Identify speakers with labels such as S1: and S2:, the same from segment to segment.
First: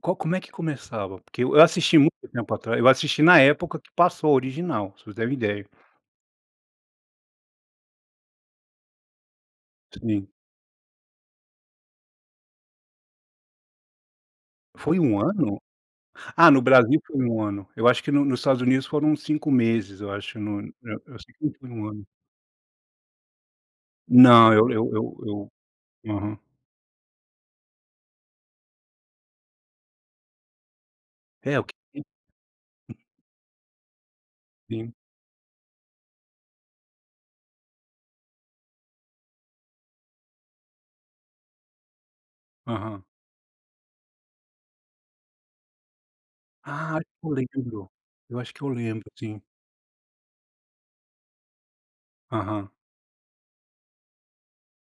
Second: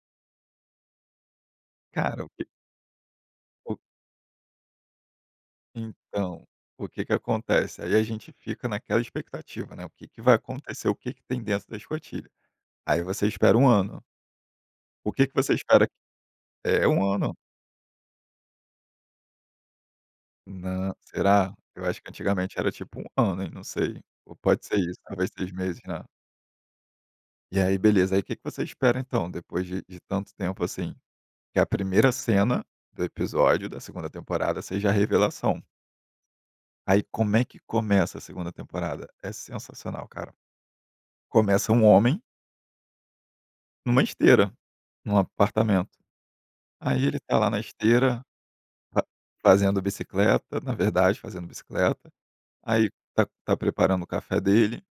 S1: Co como é que começava? Porque eu assisti muito
S2: Cara, o que
S1: tempo atrás eu assisti na
S2: O
S1: época que passou a original, pra você ter uma ideia.
S2: Então, o que que acontece. Aí a gente fica naquela expectativa, né. O que que
S1: Sim.
S2: vai acontecer? O que que tem dentro da escotilha? Aí você espera um ano.
S1: Foi
S2: O
S1: 1
S2: que que você
S1: ano?
S2: espera
S1: Ah, no
S2: É,
S1: Brasil
S2: um
S1: foi
S2: ano.
S1: 1 ano. Eu acho que no nos Estados Unidos foram 5 meses, eu acho. Não, e e
S2: Na
S1: eu assim
S2: será?
S1: [unintelligible]
S2: Eu
S1: um
S2: acho
S1: ano.
S2: que antigamente era, tipo, um ano. Não sei. Ou
S1: Não,
S2: pode
S1: eu
S2: ser
S1: eu
S2: isso, talvez 6
S1: eu
S2: meses, né?
S1: aham.
S2: E aí beleza, aí o que que você espera, então, depois de de tanto tempo, assim?
S1: É,
S2: Que
S1: o
S2: a
S1: que tem
S2: primeira cena
S1: hum.
S2: do episódio da segunda temporada seja a
S1: Sim.
S2: revelação. Aí como é que começa a segunda temporada? É sensacional, cara. Começa um homem
S1: Aham.
S2: numa esteira, num apartamento.
S1: Ah,
S2: Aí
S1: acho
S2: ele
S1: que eu
S2: tá lá na
S1: lembro.
S2: esteira,
S1: Eu acho que eu
S2: fa
S1: lembro sim.
S2: fazendo bicicleta, na verdade, fazendo bicicleta,
S1: Aham.
S2: aí tá tá preparando o café dele,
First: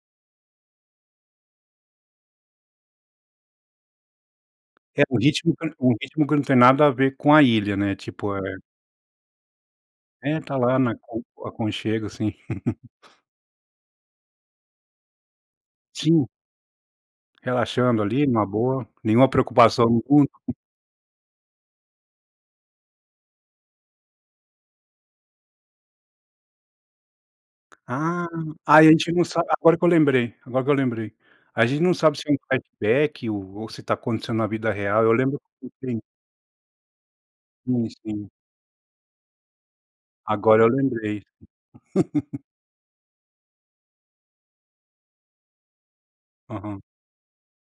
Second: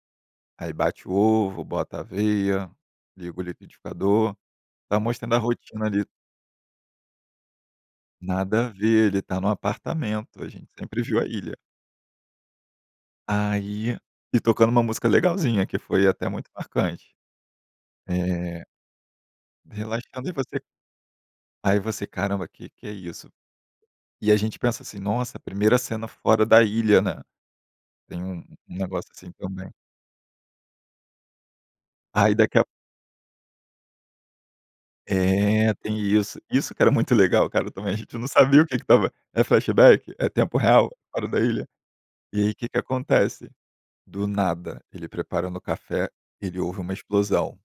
S2: aí bate o ovo, bota a aveia, liga o liquidificador, tá
S1: É, o
S2: mostrando a
S1: ritmo que
S2: rotina
S1: o
S2: ali.
S1: ritmo que não tem nada a ver com a ilha, né? Tipo, é
S2: Nada a ver, ele tá no
S1: É,
S2: apartamento, a
S1: tá
S2: gente
S1: lá na
S2: sempre viu
S1: con
S2: a ilha.
S1: aconchego, assim.
S2: Aí e tocando um música legalzinha, que foi
S1: Sim.
S2: até muito marcante.
S1: Relaxando ali numa
S2: É.
S1: boa, nenhuma preocupação no
S2: Relaxando,
S1: mundo.
S2: e você Aí você: "Caramba, que que é isso?" E a gente pensa assim: "Nossa, primeira cena fora da ilha, né." Tem
S1: Ah.
S2: um um
S1: Aí a
S2: negócio
S1: gente não
S2: assim
S1: sa
S2: também.
S1: agora que eu lembrei, agora que eu lembrei. A gente não sabe se é
S2: Aí
S1: um
S2: daqui a
S1: flashback ou se tá acontecendo na vida real. Eu lembro.
S2: É, tem
S1: [unintelligible]
S2: isso. Isso que era muito legal, cara,
S1: Hum,
S2: também. A gente não
S1: sim.
S2: sabia o que que estava É flashback? É tempo
S1: Agora eu
S2: real,
S1: lembrei.
S2: fora da ilha? E aí, o que que acontece? Do nada, ele preparando o café, ele ouve
S1: Aham.
S2: uma explosão.